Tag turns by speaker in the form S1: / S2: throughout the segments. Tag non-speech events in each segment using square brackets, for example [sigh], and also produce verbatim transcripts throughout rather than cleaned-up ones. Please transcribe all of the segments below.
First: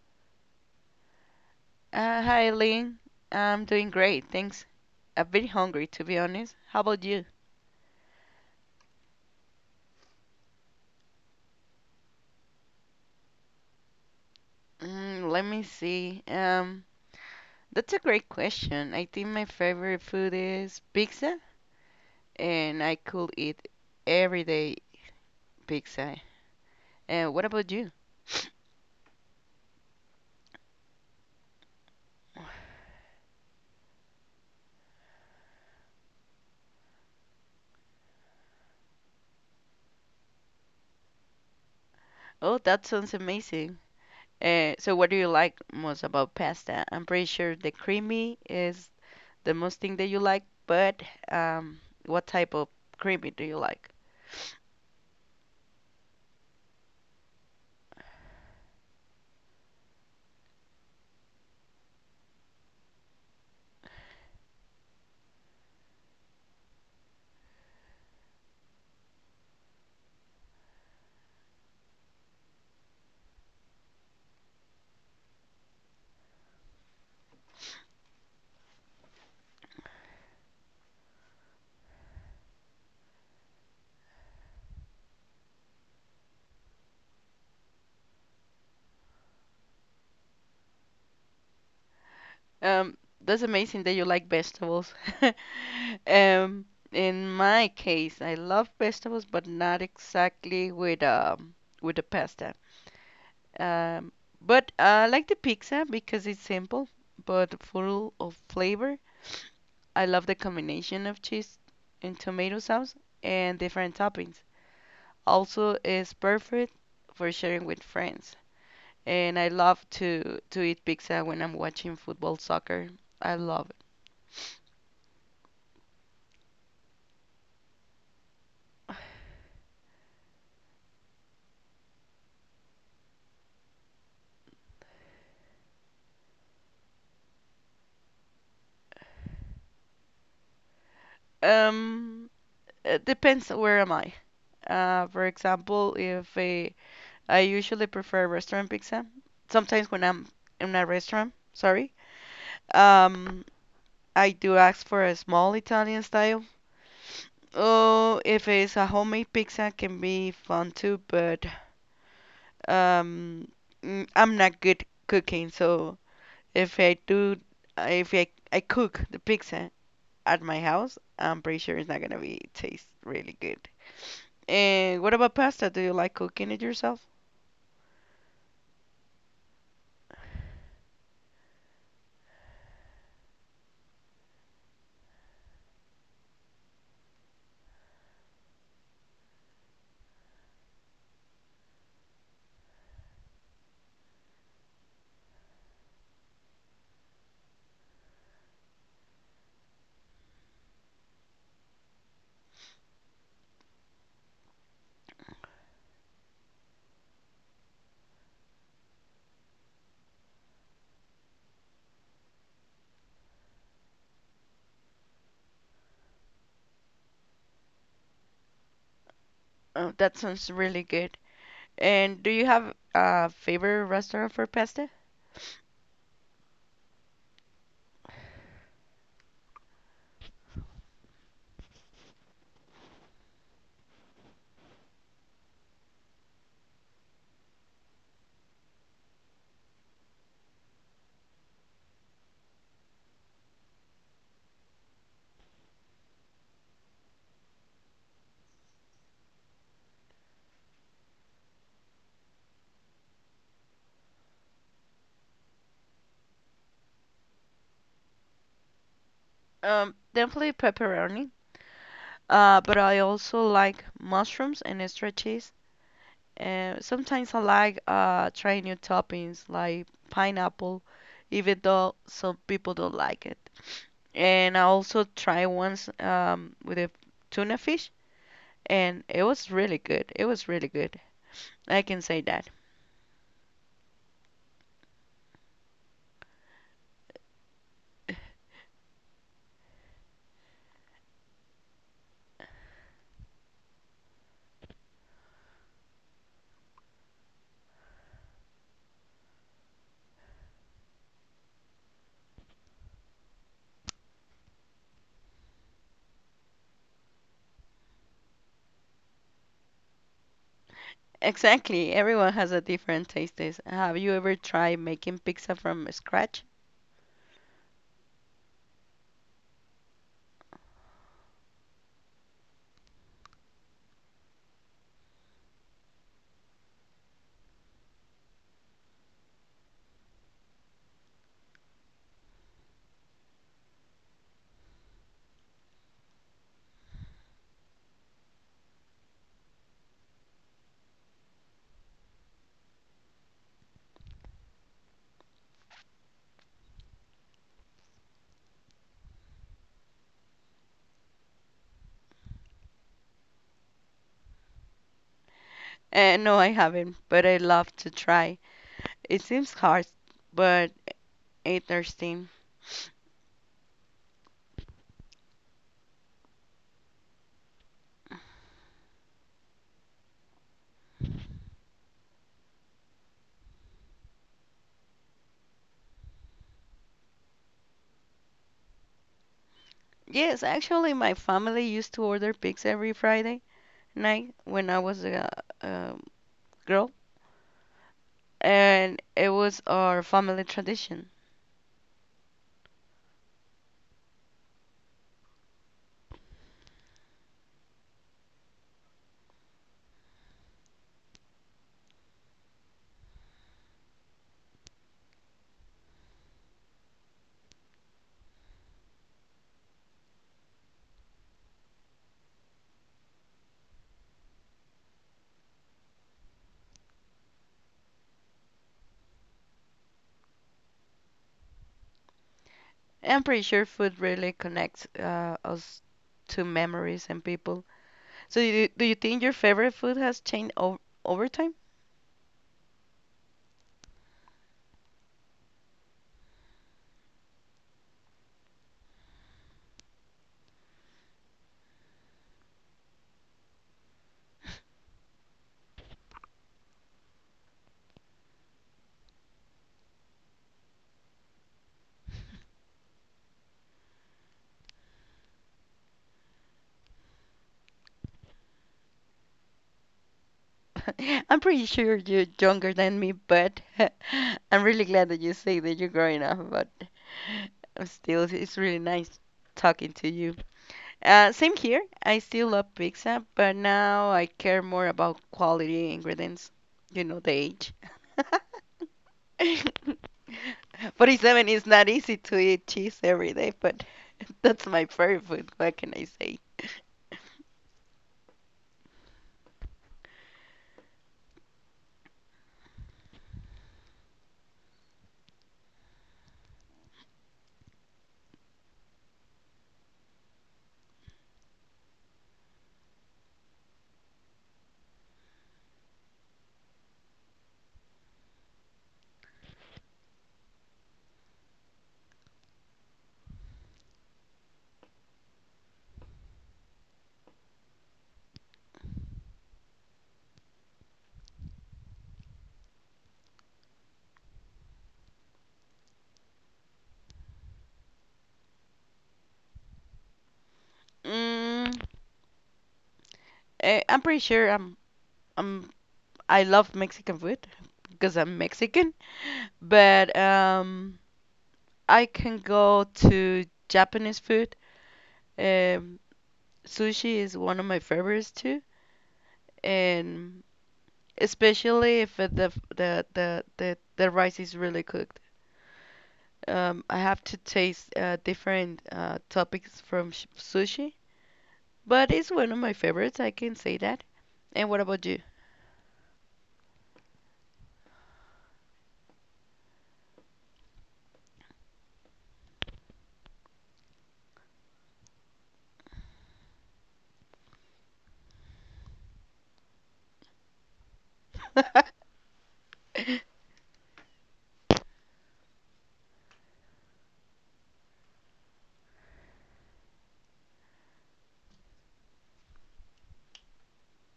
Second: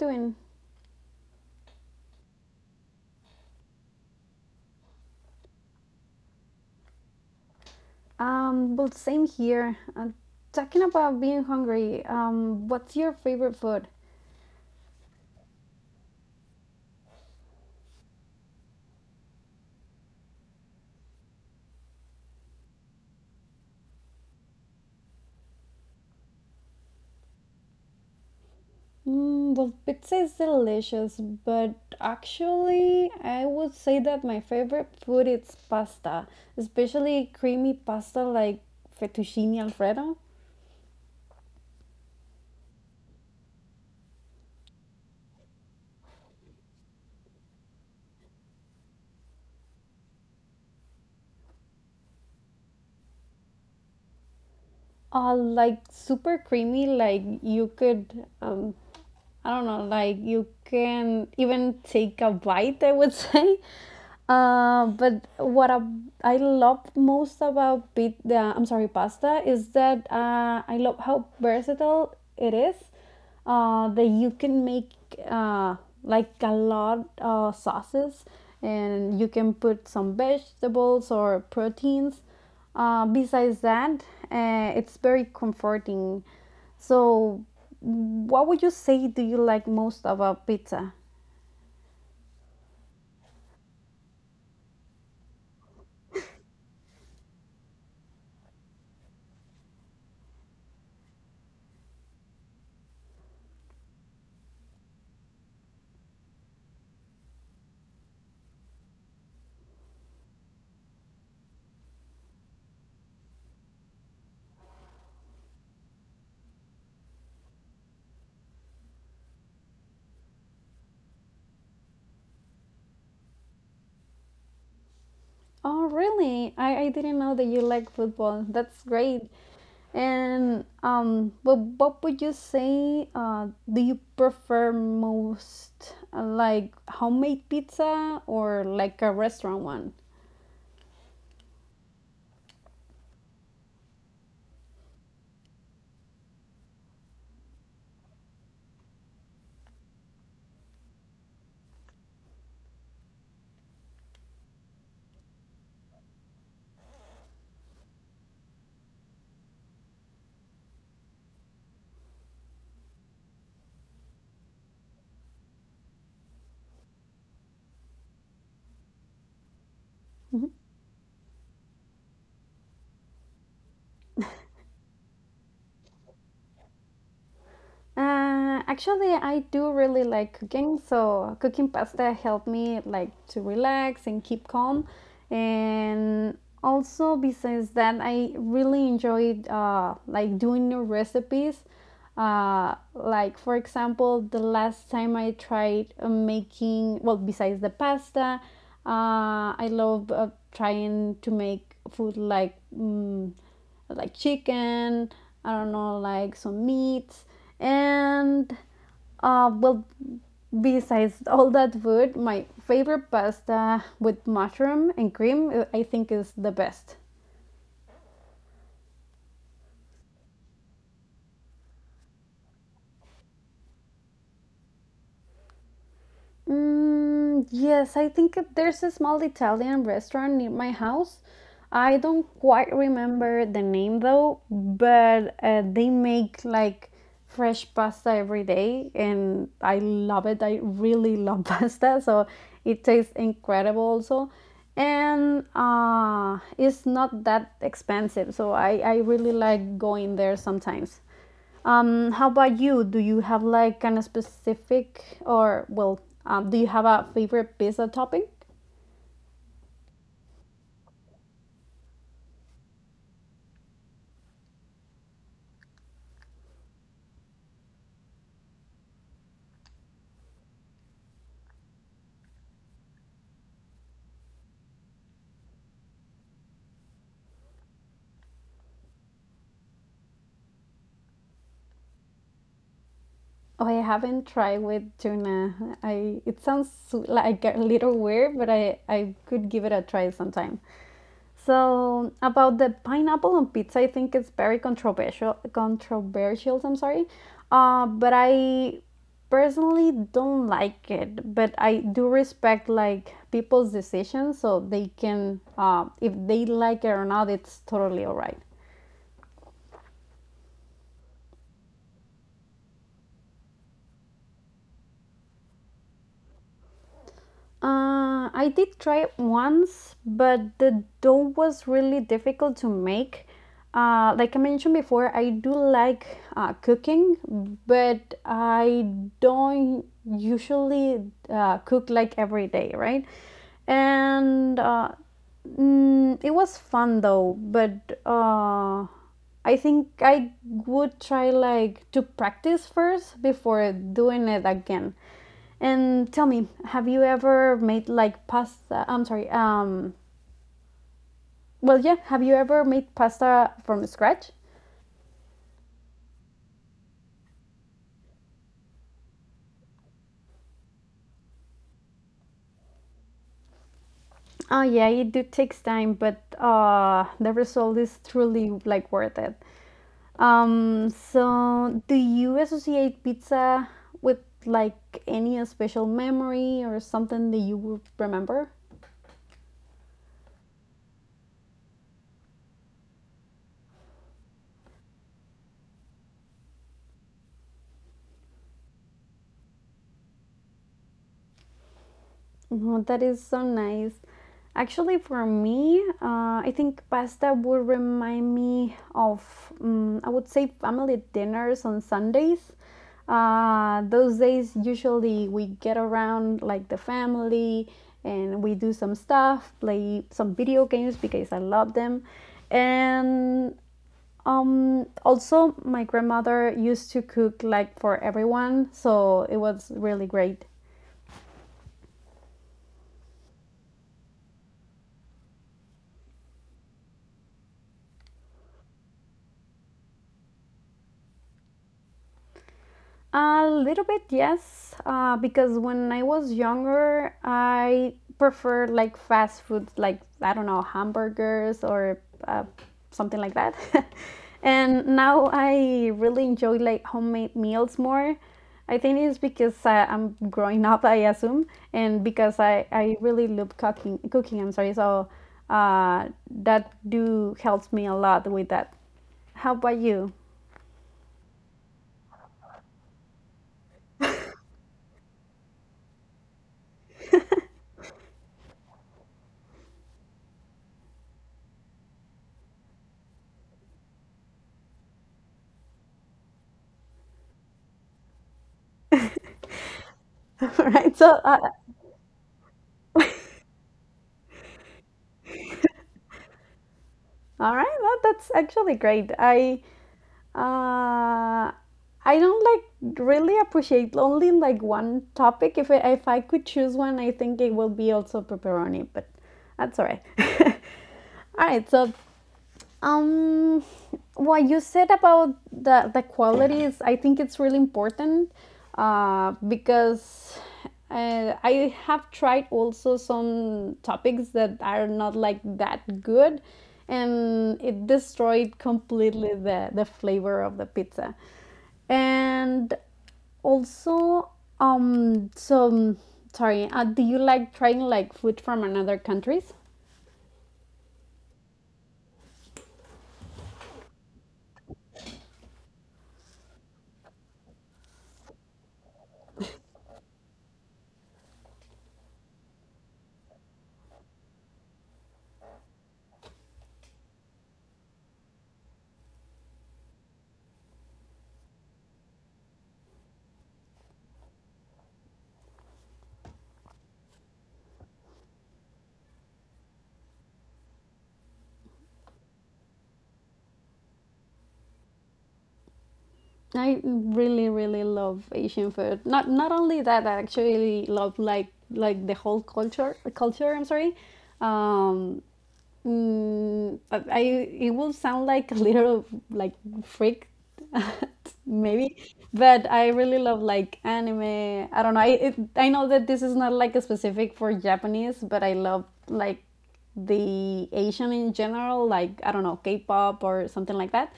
S1: doing?
S2: Uh, hi, Lee. I'm doing great, thanks. I'm very hungry, to be honest. How about you?
S1: Um, well, same here. Uh, talking about being hungry, um, what's your favorite food?
S2: Mm, let me see. Um, that's a great question. I think my favorite food is pizza, and I could eat every day pizza. Uh, what about you?
S1: Mm, well, pizza is delicious, but actually, I would say that my favorite food is pasta, especially creamy pasta like fettuccine alfredo.
S2: Oh, that sounds amazing. Uh, so what do you like most about pasta? I'm pretty sure the creamy is the most thing that you like, but um, what type of creamy do you like?
S1: Uh, like super creamy, like you could um, I don't know, like you can even take a bite, I would [laughs] say. Uh, but what I, I love most about pit, the, I'm sorry, pasta is that uh, I love how versatile it is. Uh, that you can make uh, like a lot of sauces, and you can put some vegetables or proteins. Uh, besides that, uh, it's very comforting. So, what would you say do you like most about pizza?
S2: Um, that's amazing that you like vegetables. [laughs] Um, in my case, I love vegetables, but not exactly with um with the pasta. Um, but I like the pizza because it's simple but full of flavor. I love the combination of cheese and tomato sauce and different toppings. Also, it's perfect for sharing with friends. And I love to to eat pizza when I'm watching football, soccer. I love it.
S1: Oh, really? I, I didn't know that you like football. That's great. And um, but what would you say uh, do you prefer most? Uh, Like homemade pizza or like a restaurant one?
S2: Um, it depends where am I. Uh, for example, if uh, I usually prefer restaurant pizza, sometimes when I'm in a restaurant, sorry, um, I do ask for a small Italian style. Oh, if it's a homemade pizza, can be fun too, but um, mm, I'm not good cooking, so if I do, if I, I cook the pizza at my house, I'm pretty sure it's not gonna be taste really good. And what about pasta? Do you like cooking it yourself?
S1: Uh, actually, I do really like cooking, so cooking pasta helped me like to relax and keep calm. And also, besides that, I really enjoyed uh, like doing new recipes. Uh, like for example, the last time I tried uh, making well, besides the pasta, uh, I love uh, trying to make food like mm, like chicken. I don't know, like some meats and uh, well, besides all that food, my favorite pasta with mushroom and cream, uh, I think, is the best.
S2: Oh, that sounds really good. And do you have a favorite restaurant for pasta?
S1: Mm, yes, I think it- there's a small Italian restaurant near my house. I don't quite remember the name though, but uh, they make like fresh pasta every day, and I love it. I really love [laughs] pasta, so it tastes incredible also. And uh, it's not that expensive, so I, I really like going there sometimes. Um, how about you? Do you have like kind of specific or well, um, do you have a favorite pizza topping?
S2: Um, definitely pepperoni. Uh, but I also like mushrooms and extra cheese. And sometimes I like uh trying new toppings like pineapple, even though some people don't like it. And I also tried once um with a tuna fish, and it was really good. It was really good. I can say that.
S1: Oh, I haven't tried with tuna. I It sounds like a little weird, but I I could give it a try sometime. So about the pineapple on pizza, I think it's very controversial. Controversial, I'm sorry, uh, but I personally don't like it. But I do respect like people's decisions, so they can, uh, if they like it or not, it's totally alright.
S2: Exactly. Everyone has a different taste. is- Have you ever tried making pizza from scratch?
S1: Uh, I did try it once, but the dough was really difficult to make. Uh, like I mentioned before, I do like uh, cooking, but I don't usually uh, cook like every day, right? And uh, mm, it was fun though, but uh, I think I would try like to practice first before doing it again and tell me, have you ever made like pasta? I'm sorry. Um, well, yeah. Have you ever made pasta from scratch?
S2: Eh, no, I haven't, but I love to try. It seems hard, but interesting.
S1: Oh yeah, it do takes time, but uh, the result is truly like worth it. Um, so do you associate pizza with like any special memory or something that you will remember?
S2: Yes, actually, my family used to order pizza every Friday night when I was a, a girl, and it was our family tradition.
S1: No, that is so nice. Actually, for me, uh, I think pasta would remind me of, um, I would say, family dinners on Sundays. Uh, those days, usually we get around like the family and we do some stuff, play some video games because I love them. And um, also, my grandmother used to cook like for everyone, so it was really great.
S2: I'm pretty sure food really connects uh, us to memories and people. So, do you, do you think your favorite food has changed o over time?
S1: A little bit, yes, uh, because when I was younger, I preferred like fast food, like I don't know, hamburgers or uh, something like that. [laughs] And now I really enjoy like homemade meals more. I think it's because uh, I'm growing up, I assume, and because I, I really love cooking. Cooking, I'm sorry. So uh, that do helps me a lot with that. How about you?
S2: [laughs] I'm pretty sure you're younger than me, but [laughs] I'm really glad that you say that you're growing up, but I'm still, it's really nice talking to you. Uh, same here. I still love pizza, but now I care more about quality ingredients, you know, the age. [laughs]
S1: [laughs] All right. So uh,
S2: forty-seven is not easy to eat cheese every day, but [laughs] that's my favorite food. What can I say?
S1: All right, well, that's actually great. I uh, I don't like really appreciate only like one topic. If I, if I could choose one, I think it will be also pepperoni, but that's all right. [laughs] All right, so um, what you said about the, the qualities, I think it's really important uh, because uh, I have tried also some topics that are not like that good and it destroyed completely the, the flavor of the pizza. And also, um, so sorry, uh, do you like trying like food from another countries?
S2: Mm, eh, I'm pretty sure I'm I'm I love Mexican food because I'm Mexican, but um, I can go to Japanese food. Um, Sushi is one of my favorites too, and especially if uh, the the the the, the rice is really cooked. Um, I have to taste uh, different uh, topics from sh sushi, but it's one of my favorites. I can say that. And what about you?
S1: I really really love Asian food. Not not only that, I actually love like like the whole culture culture, I'm sorry. Um Mm, but I it will sound like a little like freak, [laughs] maybe. But I really love
S2: [laughs]
S1: like anime. I don't know. I it, I know that this is not like a specific for Japanese, but I love like the Asian in general. Like I don't know, K-pop or something like that.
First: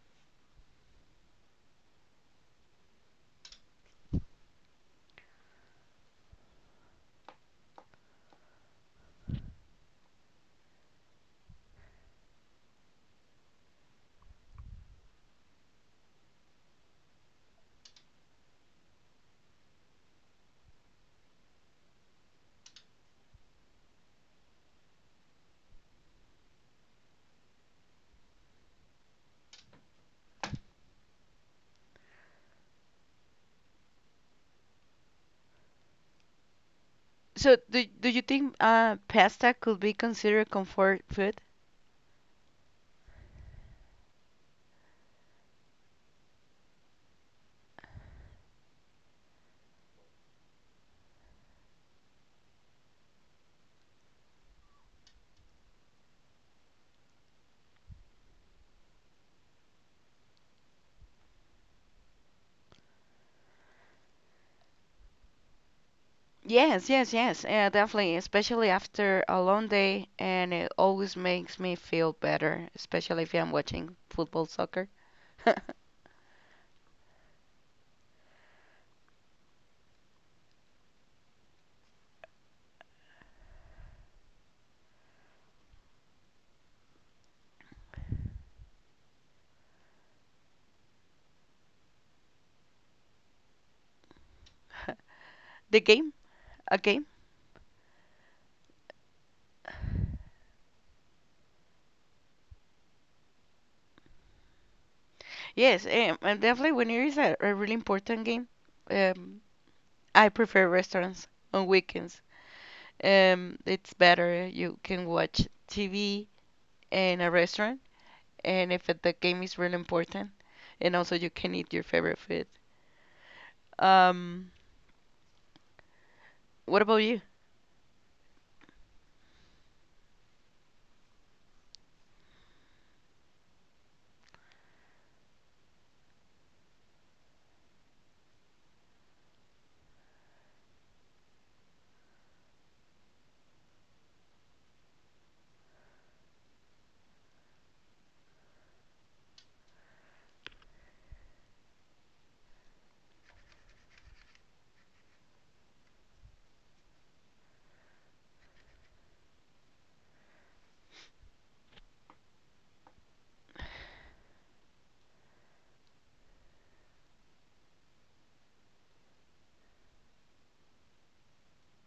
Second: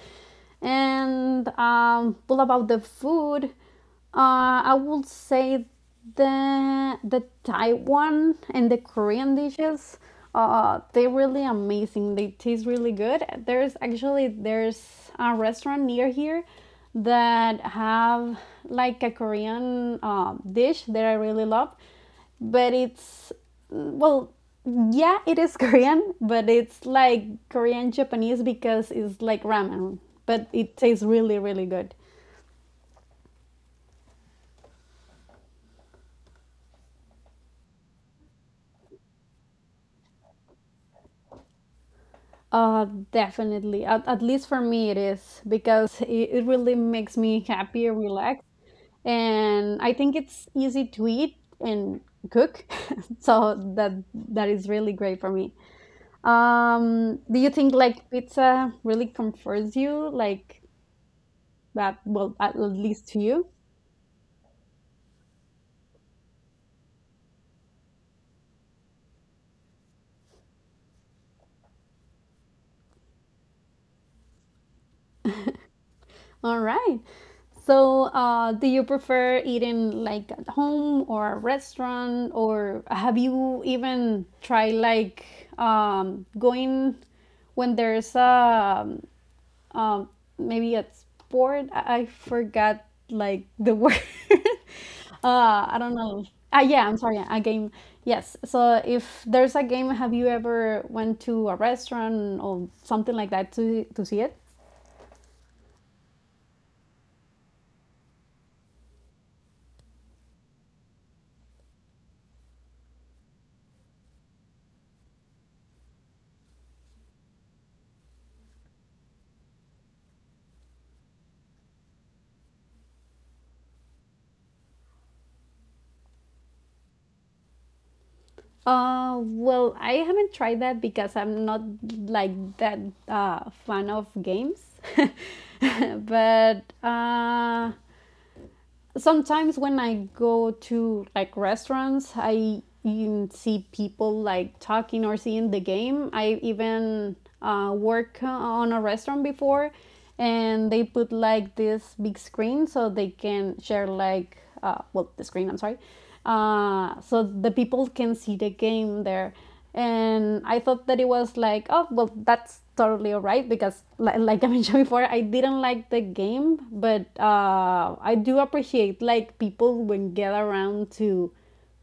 S1: And um, all about the food. Uh, I would say the the Taiwan and the Korean dishes. Uh, they're really amazing. They taste really good. There's actually there's a restaurant near here that have like a Korean uh, dish that I really love, but it's well, yeah, it is [laughs] Korean, but it's like Korean Japanese because it's like ramen, but it tastes really really good.
S2: So, do do you think uh, pasta could be considered comfort food?
S1: Uh, Definitely. At, at least for me, it is because it, it really makes me happy and relaxed. And I think it's easy to eat and cook, [laughs] so that that is really great for me. Um, do you think like pizza really comforts you? Like that? Well, at, at least to you.
S2: Yes, yes, yes. Yeah, definitely. Especially after a long day, and it always makes me feel better, especially if I'm watching football, soccer. [laughs]
S1: All right. So, uh, do you prefer eating like at home or a restaurant, or have you even tried like um, going when there's a um, um, maybe a sport? I, I forgot like the word. [laughs] uh,
S2: The
S1: I don't
S2: game,
S1: know. Ah,
S2: a
S1: yeah, I'm
S2: game.
S1: sorry. A game. Yes. So, if there's a game, have you ever went to a restaurant or something like that to to see it?
S2: Yes, um, and definitely when it is a, a really important game, um, I prefer restaurants on weekends. Um, it's better. You can watch T V in a restaurant, and if it, the game is really important, and also you can eat your favorite food. Um, what about you?
S1: Uh, well, I haven't tried that because I'm not like that uh, fan of games, [laughs] but uh, sometimes when I go to like restaurants, I even see people like talking or seeing the game. I even uh, work on a restaurant before, and they put like this big screen so they can share like uh, well the screen. I'm sorry, uh, so the people can see the game there, and I thought that it was like, oh well, that's totally all right, because li- like [laughs] I mentioned before, I didn't like the game. But uh, I do appreciate like people when get around to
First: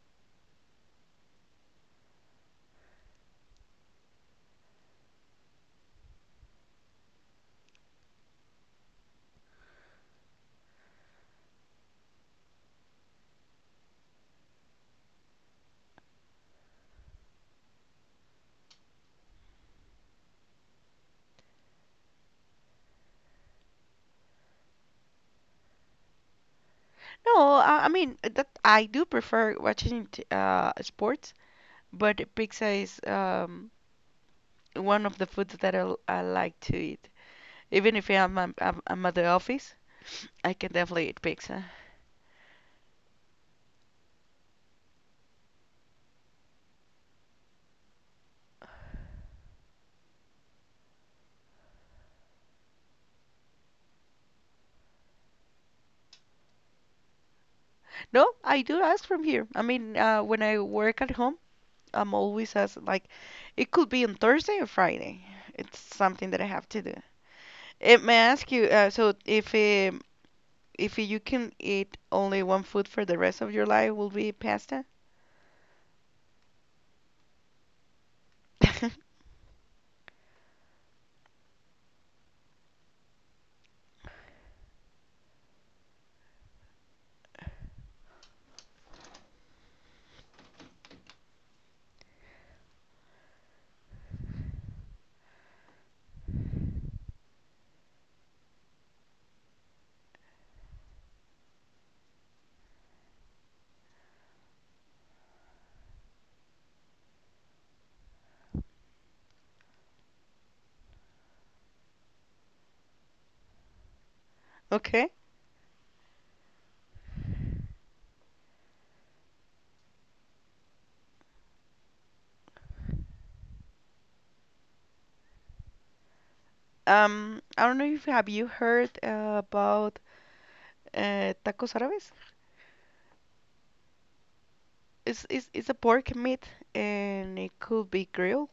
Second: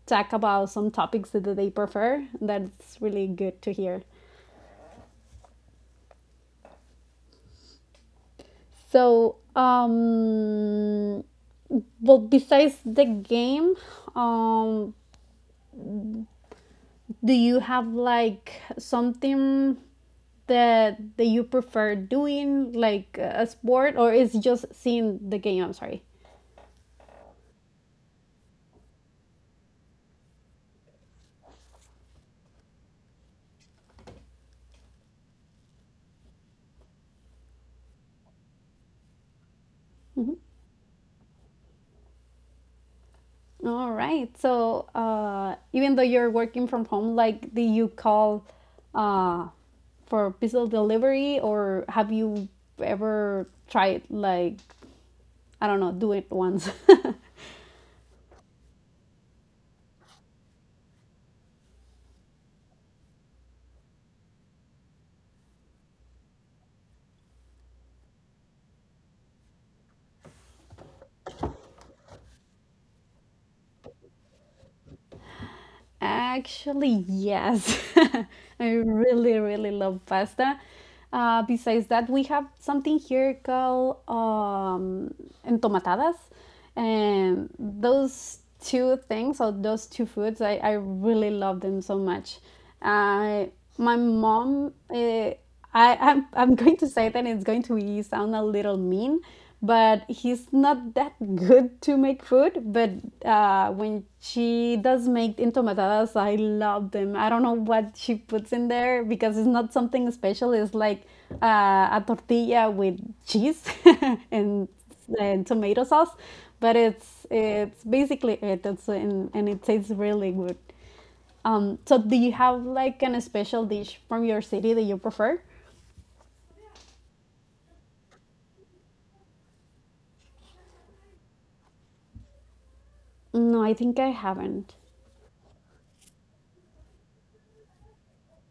S1: talk about some topics that they prefer. That's really good to hear. So, um well, besides the game, um do you have like something that that you prefer doing, like a sport, or is just seeing the game? I'm sorry.
S2: No, I, I mean uh, that I do prefer watching t- uh sports, but pizza is um one of the foods that I, l- I like to eat. Even if I'm, I'm I'm I'm at the office, I can definitely eat pizza.
S1: All right. So uh, even though you're working from home, like, do you call uh, for pizza delivery, or have you ever tried like I don't know, do it once? [laughs]
S2: No, I do ask from here. I mean, uh, when I work at home, I'm always asked like, it could be on Thursday or Friday. It's something that I have to do. It may I ask you, uh, so if um if you can eat only one food for the rest of your life, will be pasta?
S1: Actually, yes. [laughs] I
S2: [laughs]
S1: really, really love pasta. Uh, besides that, we have something here called um, entomatadas. And those two things, or those two foods, I, I really love them so much. I, my mom, uh, I, I'm, I'm going to say that it's going to sound a little mean, but he's not that good to make food. But uh, when she does make entomatadas, I love them. I don't know what she puts in there because it's not something special. It's like uh, a tortilla with cheese [laughs] and,
S2: Okay.
S1: and tomato sauce, but it's it's basically it. It's and, and it tastes really good. Um, so do you have like an special dish from your city that you prefer?
S2: Um, I don't know if have you heard uh, about uh, tacos árabes?
S1: No, I think I haven't.
S2: It's, it's it's a pork meat and it could be grilled,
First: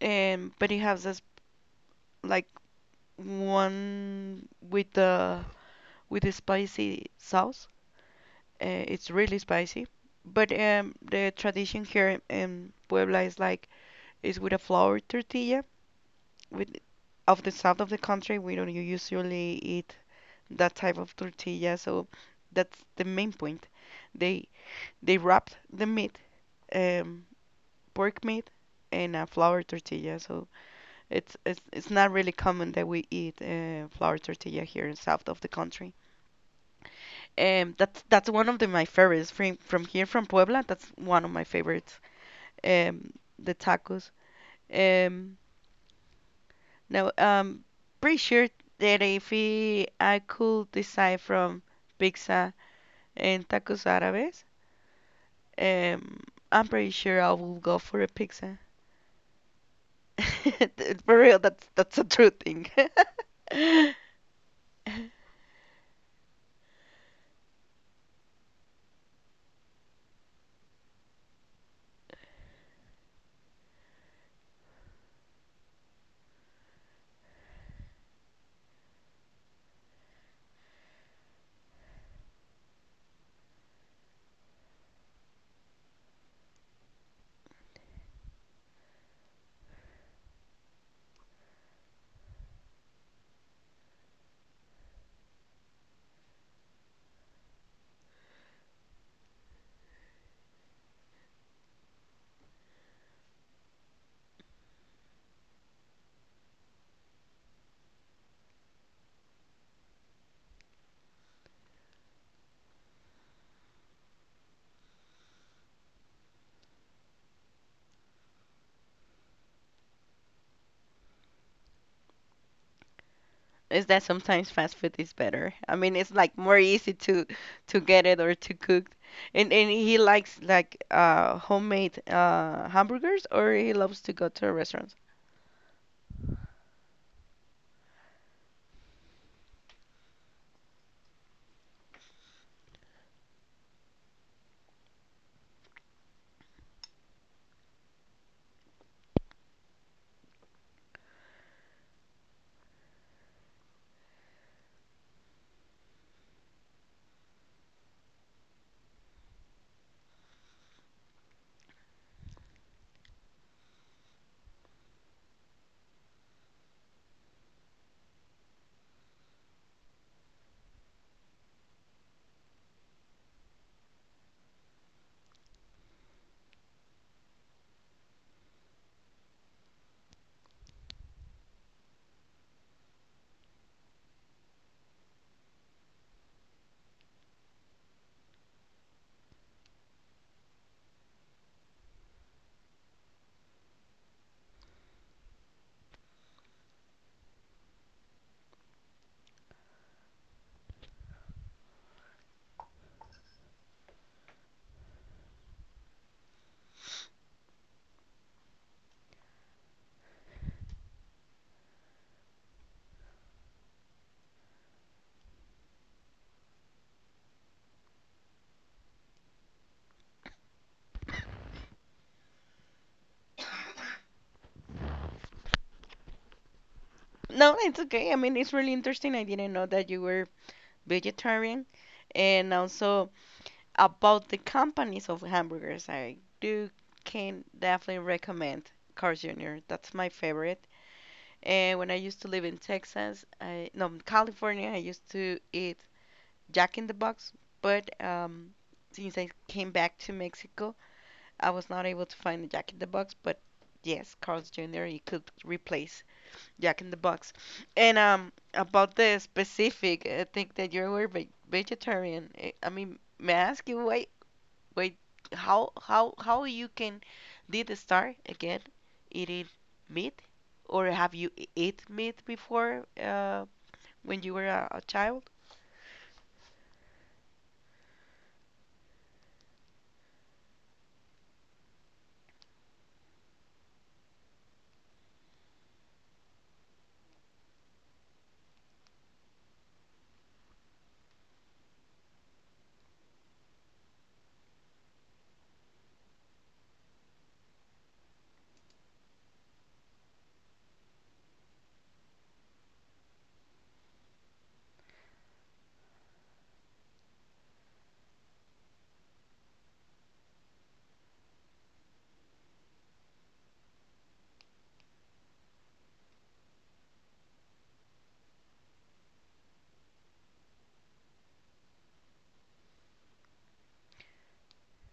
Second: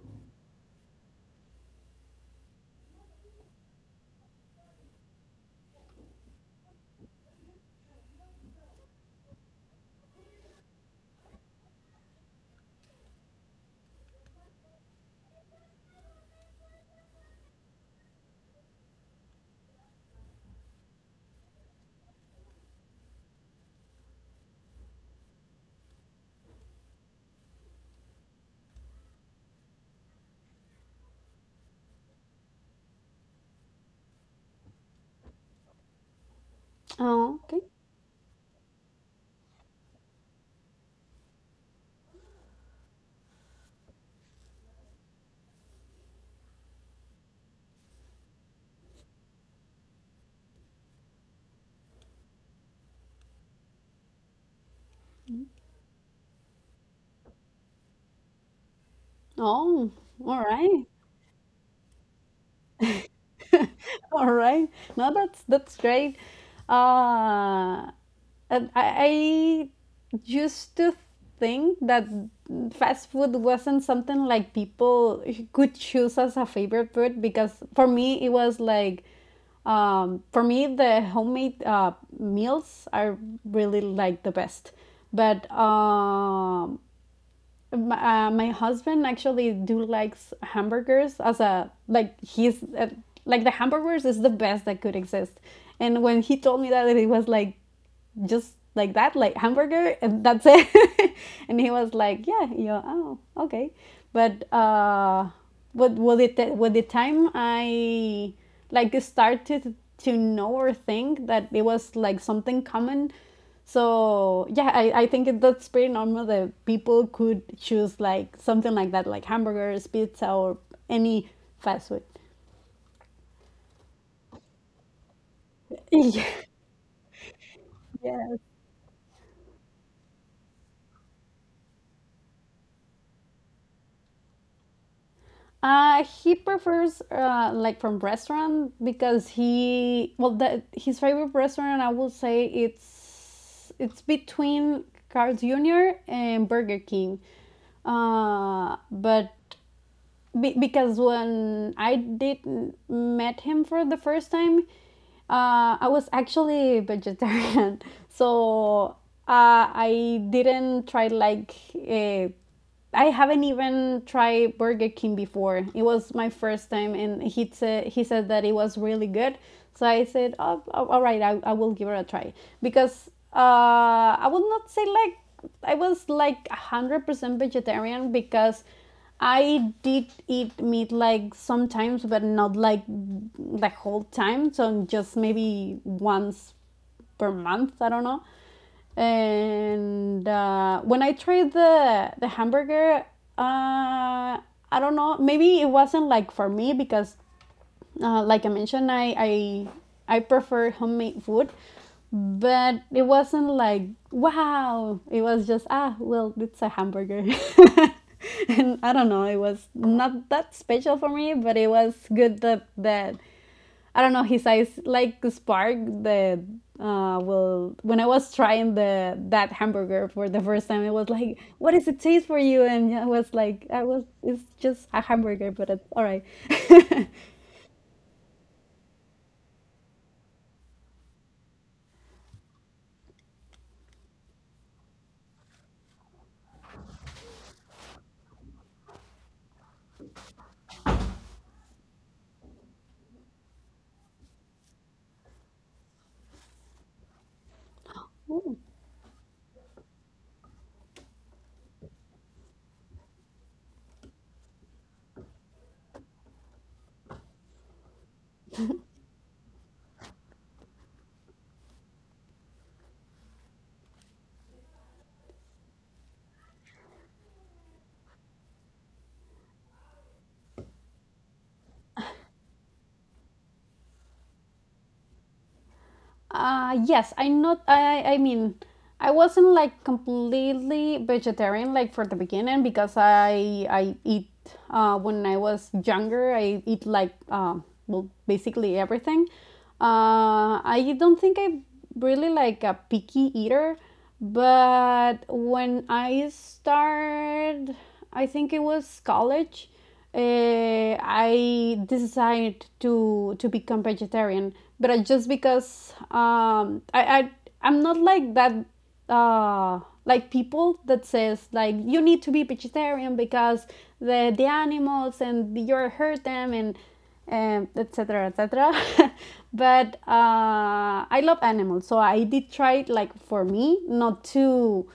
S2: and but it has this like one with the with the spicy sauce. Uh, it's really spicy. But um, the tradition here in Puebla is like is with a flour tortilla. With of the south of the country, we don't usually eat that type of tortilla, so that's the main point they They wrapped the meat, um, pork meat, in a flour tortilla. So it's it's, it's not really common that we eat uh, flour tortilla here in south of the country.
S1: Oh, okay.
S2: Um, that's that's one of the, my favorites from from here from Puebla. That's one of my favorites. Um, the tacos. Um, Now um, pretty sure that if we, I could decide from pizza and tacos árabes, um, I'm pretty sure I will go for a pizza.
S1: Oh, all right.
S2: [laughs] For real, that's that's a true thing. [laughs]
S1: [laughs] All right. No, that's that's great. Uh, and I, I used to think that fast food wasn't something like people could choose as a favorite food because for me it was like um, for me the homemade uh, meals are really like the best. But um, M- Uh, my husband actually do likes hamburgers as a like he's uh, like the hamburgers is the best that could exist. And when he told me that, it was like just like that, like hamburger, and that's it. [laughs] And he was like, yeah, you know, oh, okay. But uh, with with it with the time I like started to know or think that it was like something common. So yeah, I, I think it, that's pretty normal that people could choose like something like that, like hamburgers, pizza, or any fast food.
S2: Is that sometimes fast food is better? I mean, it's like
S1: [laughs]
S2: more easy to to get it or
S1: Yeah.
S2: to cook. And and he likes like uh homemade uh hamburgers or he loves to go to a restaurant.
S1: Uh, he prefers uh, like from restaurant because he well the, his favorite restaurant I would say it's it's between Carl's junior and Burger King, uh, but be- because when I did met him for the first time, uh, I was actually vegetarian, [laughs] so uh, I didn't try like uh, I haven't even tried Burger King before. It was my first time, and he said he said that it was really good. So I said, "Oh, oh, all right, I, I will give it a try." Because uh, I would not say like I was like hundred percent vegetarian because I did eat meat like sometimes, but not like the whole time. So just maybe once per month. I don't know. And uh, when I tried the the hamburger, uh, I don't know. Maybe it wasn't like for me because uh, like I mentioned, I, I I prefer homemade food, but it wasn't like wow. It was just ah well, it's a hamburger, [laughs] and I don't know. It was not that special for me, but it was good that that I don't know, his eyes like spark the uh well, when I was trying the that hamburger for the first time, it was like, what is it taste for you? And I was like I was it's just a hamburger, but it's all right. [laughs]
S2: No, it's okay. I mean, it's really interesting. I didn't know that you were vegetarian. And also about the companies of hamburgers, I do can definitely recommend Carl's Junior That's my favorite. And when I used to live in Texas, I, no, California, I used to eat Jack in the Box, but um, since I came back to Mexico, I was not able to find the Jack in the Box, but yes, Carl's Junior, you could replace Jack in the Box. And um, about the specific, I think that you were ve- vegetarian. eh, I mean, may I ask you why Wait, how how how you can did start again eating meat, or have you e- ate meat before uh, when you were a, a child?
S1: Uh, yes, I not I I mean, I wasn't like completely vegetarian like for the beginning because I I eat uh when I was younger, I eat like um well, basically everything. Uh, I don't think I'm really like a picky eater, but when I started, I think it was college. uh, I decided to to become vegetarian, but I, just because um, I, I I'm not like that, uh, like people that says like you need to be vegetarian because the the animals and you are hurt them, and um, etc etc. [laughs] but uh, I love animals, so I did try it, like for me, not to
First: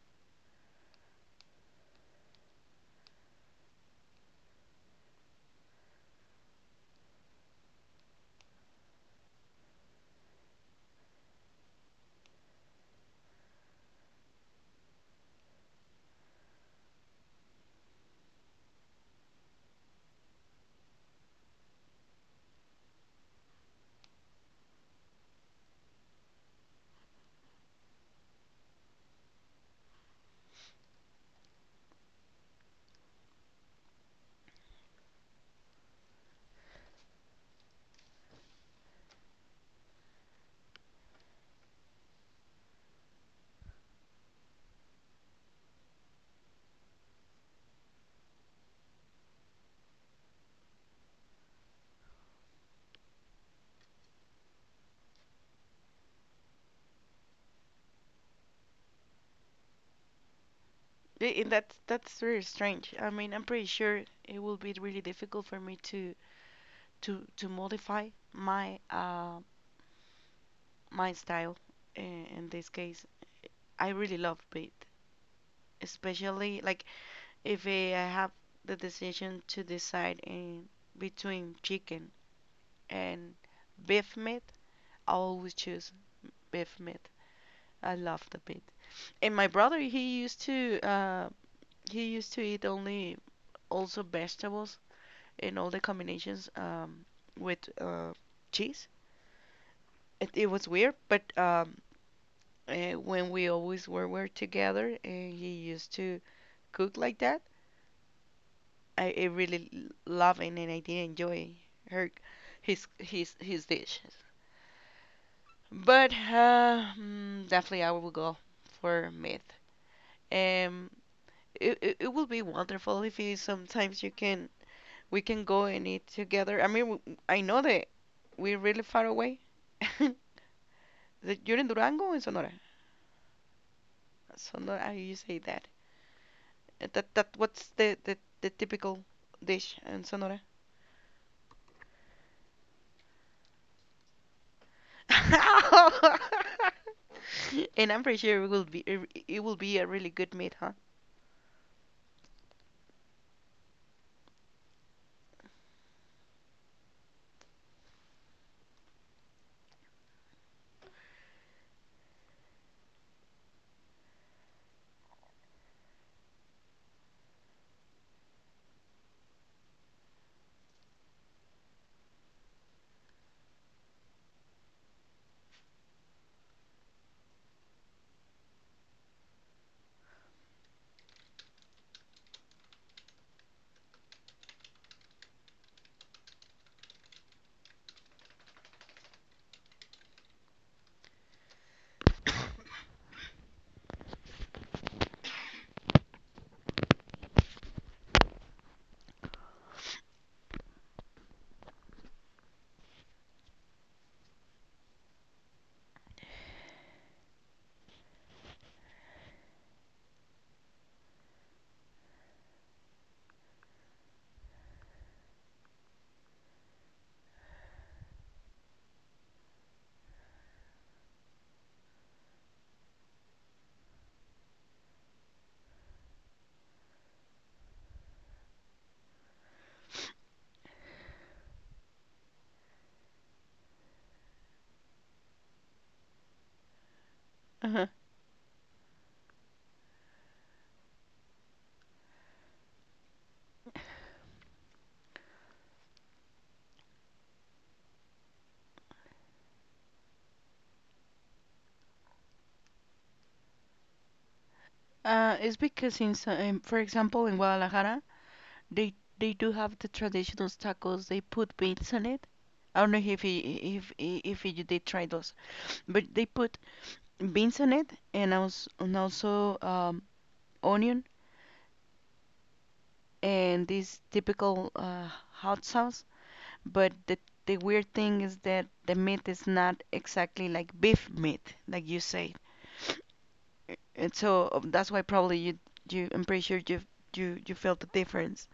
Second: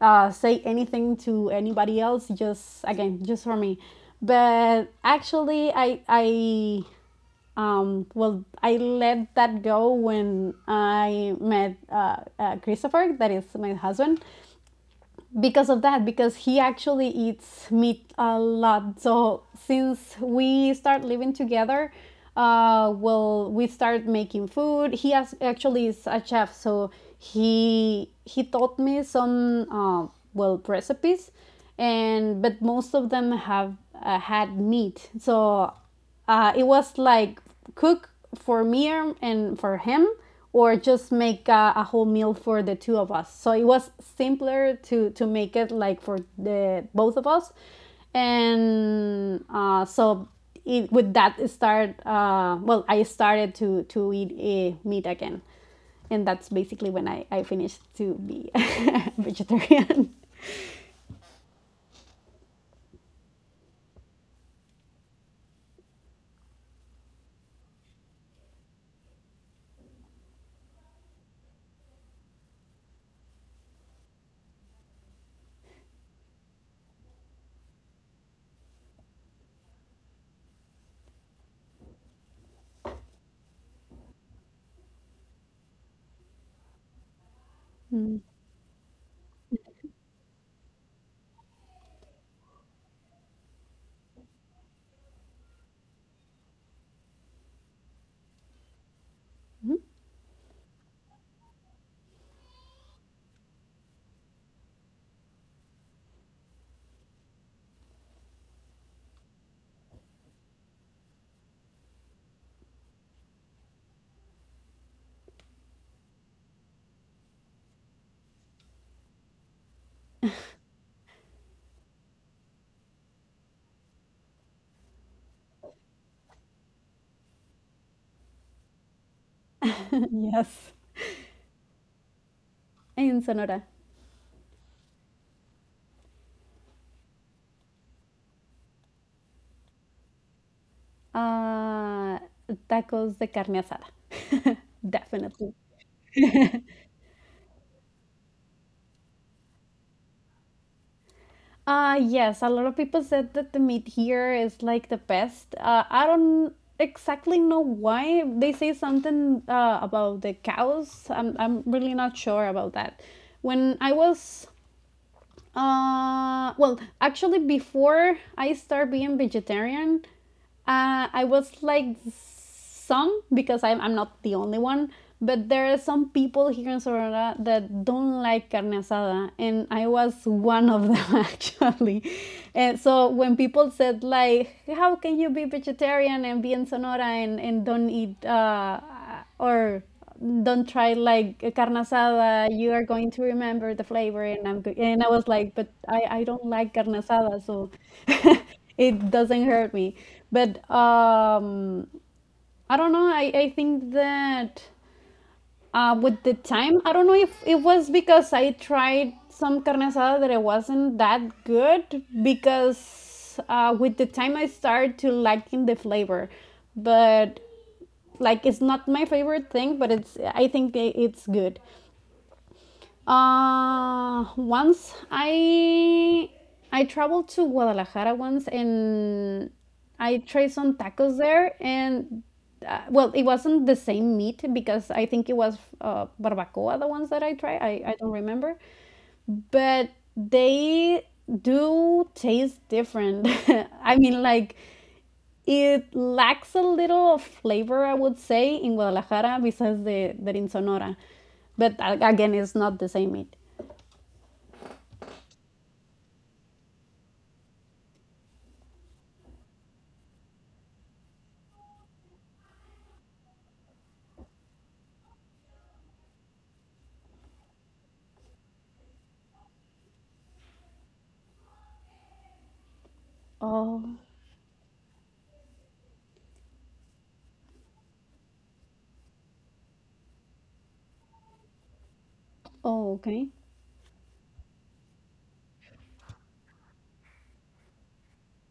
S1: uh, say anything to anybody else, just again just for me. But actually I I um, well, I let that go when I met uh, uh, Christopher, that is my husband, because of that, because he actually eats meat a lot. So since we start living together, uh well, we start making food. He has, actually is a chef, so he he taught me some uh, well, recipes, and but most of them have uh, had meat. So uh, it was like cook for me and for him, or just make a, a whole meal for the two of us. So it was simpler to to make it like for the both of us. And uh, so it, with that, it started. uh, well, I started to to eat eh, meat again, and that's basically when i i finished to be [laughs] vegetarian.
S2: I- And that's that's very strange. I mean, I'm pretty sure it will be really difficult for me to to to modify my uh my style in, in this case. I really love meat, especially like if I have the decision to decide in between chicken and beef meat I always choose beef meat. I love the meat. And my brother, he used to uh, he used to eat only also vegetables and all the combinations um, with uh, cheese. It, it was weird, but um, eh, when we always were, were together and he used to cook like that, I, I really loved it and I did enjoy her his his his dishes. But uh, mm, definitely I will go for meat. Um, it, it, it will be wonderful if you sometimes you can we can go and eat together. I mean, I know that we're really far away. [laughs]
S1: [laughs] Yes.
S2: That You're in Durango or in Sonora?
S1: In Sonora.
S2: Sonora, how you say that? Uh, That that what's the the, the typical dish in Sonora?
S1: Uh, tacos de carne asada. [laughs] Definitely.
S2: [laughs] And I'm pretty sure it will be it it will be a really good meat, huh?
S1: Uh, yes, a lot of people said that the meat here is like the best. Uh, I don't exactly know why. They say something uh, about the cows. I'm, I'm really not sure about that. When I was Uh, well, actually, before I start being vegetarian, uh, I was like some, because I'm I'm not the only one, but there are some people here in Sonora that don't like carne asada, and I was one of them, [laughs] actually. And so when people said like, "How can you be vegetarian and be in Sonora and and don't eat uh, or don't try like a carne asada? You are going to remember the flavor." And i'm go- and I was like, but i i don't like carne asada, so [laughs] it doesn't hurt me. But um I don't know, i i think that uh with the time, I don't know if it was because I tried some carne asada that it wasn't that good, because uh with the time I started to liking the flavor. But like it's not my favorite thing, but it's, I think it's good. uh once i i traveled to Guadalajara once, and I tried some tacos there, and uh, well, it wasn't the same meat, because I think it was uh, barbacoa, the ones that I tried. i,
S2: Uh-huh.
S1: I don't remember, but they do taste different. [laughs] I mean, like, it lacks a little of flavor, I would say, in Guadalajara besides the that in Sonora. But a- again, it's not the same meat.
S2: Uh, it's because in, so- in, for example, in Guadalajara, They they do have the traditional tacos. They put beans on it. I don't know if you, if if you did try those, but they put beans on it and also and also um, onion and
S1: Oh,
S2: this typical uh, hot sauce. But the the weird thing is that the meat is not exactly like beef meat, like you say.
S1: oh, okay.
S2: And so um, that's why probably you you I'm pretty sure you you you felt the difference.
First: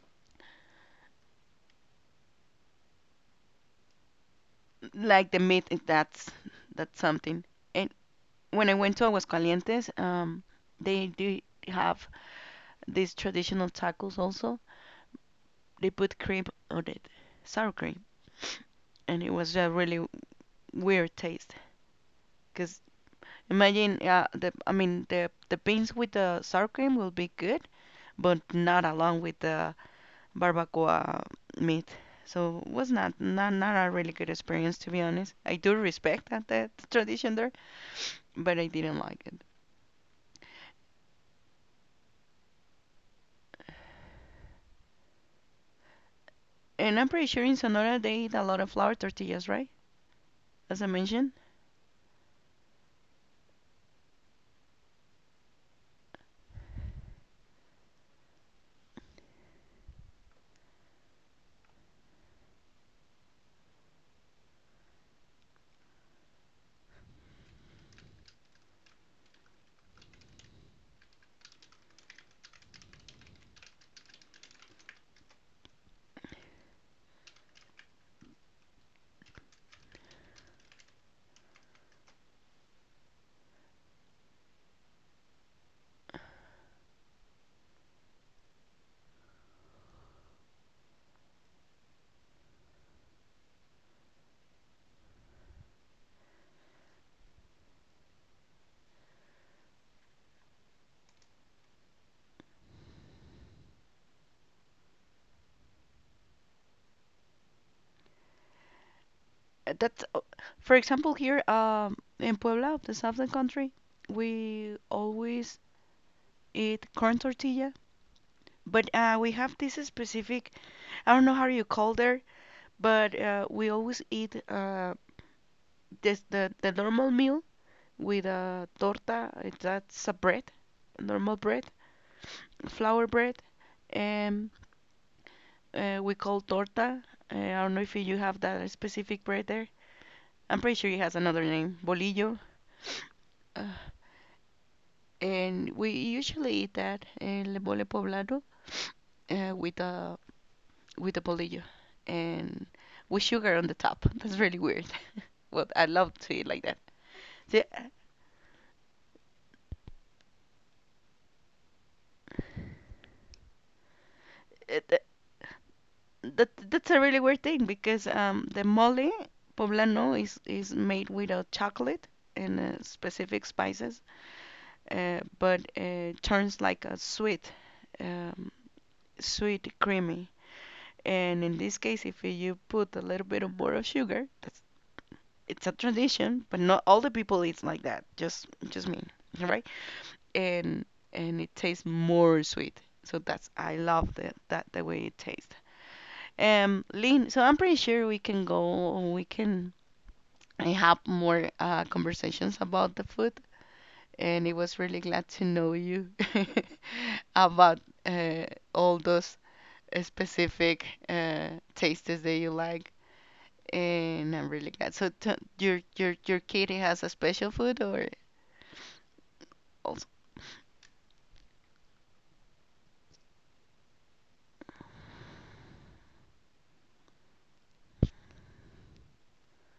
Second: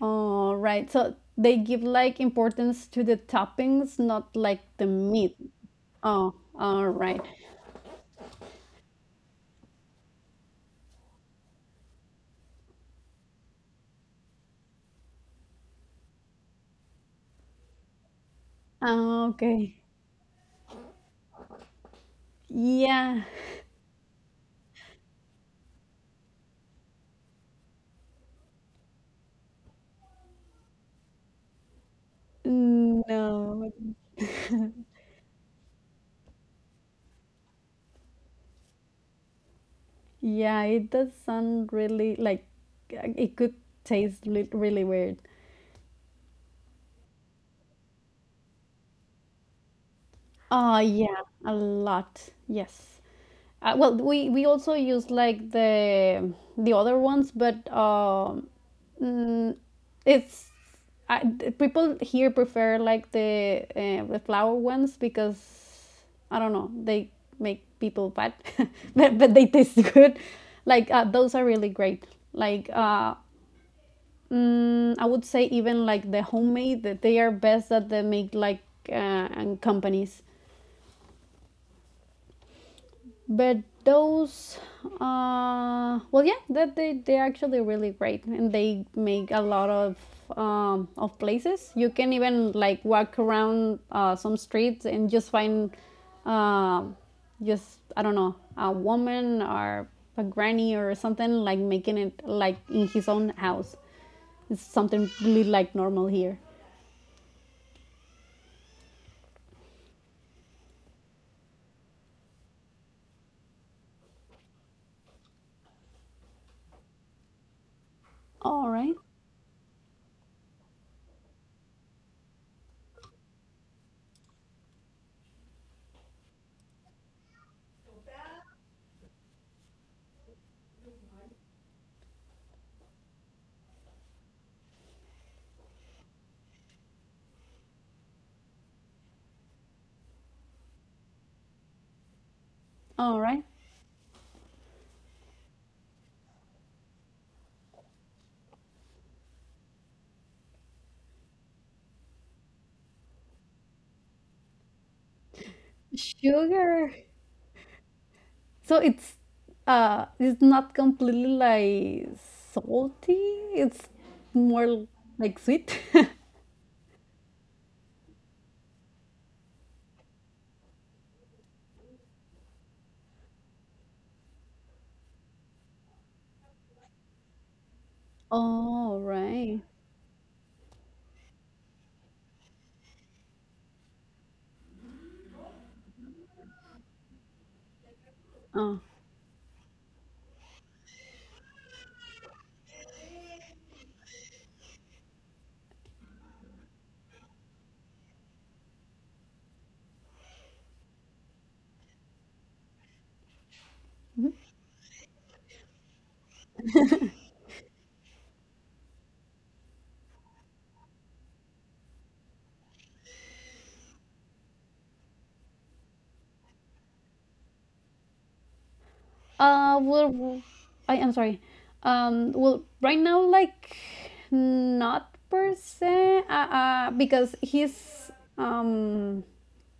S1: All right. So they give like importance to the toppings, not like the
S2: Like
S1: meat.
S2: the meat, it- that's
S1: Oh, all
S2: that's
S1: right.
S2: something. And when I went to Aguascalientes, um, they do have these traditional tacos also. They put cream on it, sour cream, and
S1: Oh,
S2: it was a
S1: okay.
S2: really weird taste. Cause
S1: Yeah.
S2: imagine, uh, the I mean the the beans with the sour cream will be good, but not along with the barbacoa meat. So it was not, not not
S1: No.
S2: a really good experience to be honest. I do respect that, that tradition there, but I didn't like it.
S1: Yeah, it does sound really like uh, it could taste li- really weird.
S2: And I'm pretty sure in Sonora they eat a lot of flour tortillas, right?
S1: Oh,
S2: as I
S1: yeah,
S2: mentioned.
S1: a lot. Yes. Uh, well, we we also use like the the other ones, but um, mm, it's I, the people here prefer like the uh, the flower ones because I don't know, they make people fat, [laughs] but but they taste [laughs] good. Like uh, those are really great. Like uh, mm, I would say even like the homemade, that they are best, that they make like uh, and companies, but those uh well, yeah, that they they're actually really great, and they make a lot of um of places. You can even like walk around uh some streets, and just find um just, I don't know, a woman or a granny or something, like making it like in his own house. It's something really like normal here.
S2: Uh, That's, uh, for example, here um, in Puebla, the southern country, we always eat corn tortilla,
S1: All right.
S2: but uh, we have this specific, I don't know how you call there, but uh, we always eat uh, this, the, the normal meal with a torta, it- that's a bread, normal bread, flour bread, and uh, we call torta. Uh, I don't know if you have that specific bread there. I'm pretty sure it has another name, bolillo.
S1: All right.
S2: Uh, and we usually eat that in le mole poblano uh, with a with a bolillo and with sugar on the top. [laughs] That's really weird. [laughs] Well, I love to eat like that.
S1: Sugar.
S2: See,
S1: So it's uh it's not completely like salty. It's more
S2: it,
S1: like sweet. [laughs]
S2: that that's a really weird thing because um, the mole poblano is is made with a chocolate and uh, specific spices, uh, but uh, turns like a sweet, um,
S1: Oh, right.
S2: sweet creamy. And in this case, if you put a little bit of more of sugar, that's it's a tradition, but not all the people eat like that. Just
S1: Oh.
S2: just me, right? And and it tastes more sweet. So that's I love that that the way it tastes. Um, Lynn, so I'm pretty sure we can go. We can I have more uh, conversations about the food, and it was really glad to know you [laughs] about uh, all those uh, specific uh, tastes that you like. And I'm really glad. So t your your your kid has a special food or
S1: Uh,
S2: Also,
S1: well, w- I am sorry. Um, well, right now, like, not per se, uh, uh, because he's, um,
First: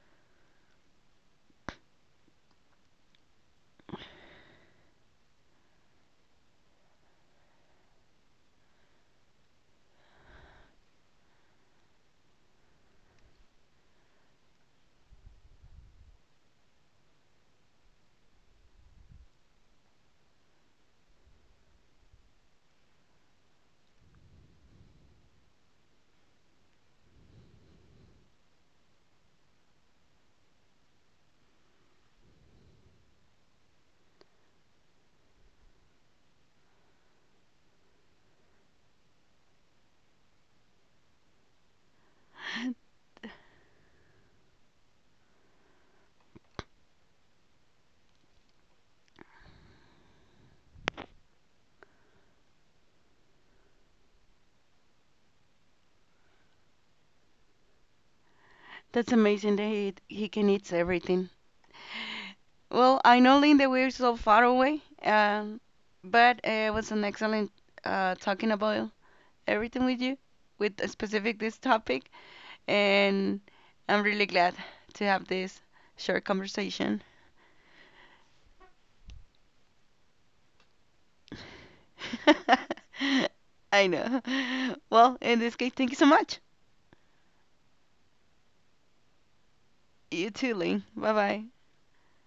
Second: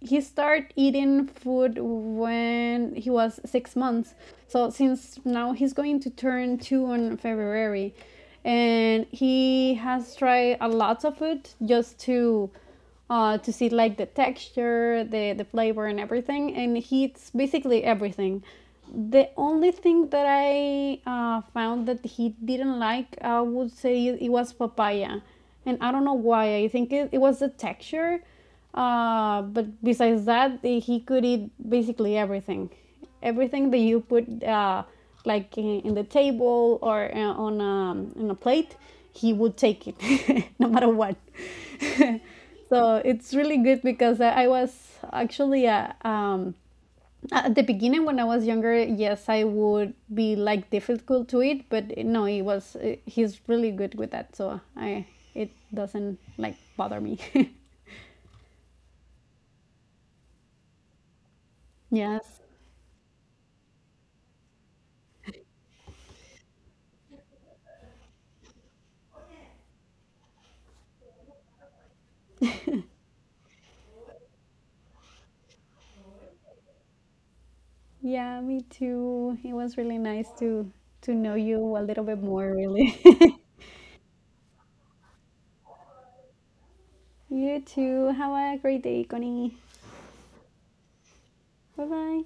S1: he started eating food when he was six months. So since now he's going to turn two on February, and he has tried a lot of food just to uh, to see like the texture, the the flavor, and everything. And he eats basically everything. The only thing that I uh, found that he didn't like, I would say, it was papaya, and I don't know why. I think it, it was the texture. Uh, but besides that, the- he could eat basically everything, everything that you put, uh, like in, in the table or uh, on um, on a plate, he would take it, [laughs] no matter what. [laughs]
S2: [laughs]
S1: So it's really good, because I, I was actually uh, um, at the beginning when I was younger, yes, I would be like difficult to eat, but eh, no, he was uh, he's really good with that, so I, it doesn't like bother me. [laughs]
S2: that's amazing that he, he can eat everything.
S1: Yes.
S2: Well, I know, Linda, we're so far away, um, but uh, it was an excellent uh, talking about everything with you, with a specific this topic, and I'm really glad to have this short conversation.
S1: Yeah, me too. It was really nice to to know you a little bit more, really.
S2: [laughs]
S1: [laughs]
S2: I know. Well, in this case, thank you so much.
S1: You too. Have a great day, Connie.
S2: You too, Lynn. Bye bye.
S1: Bye bye.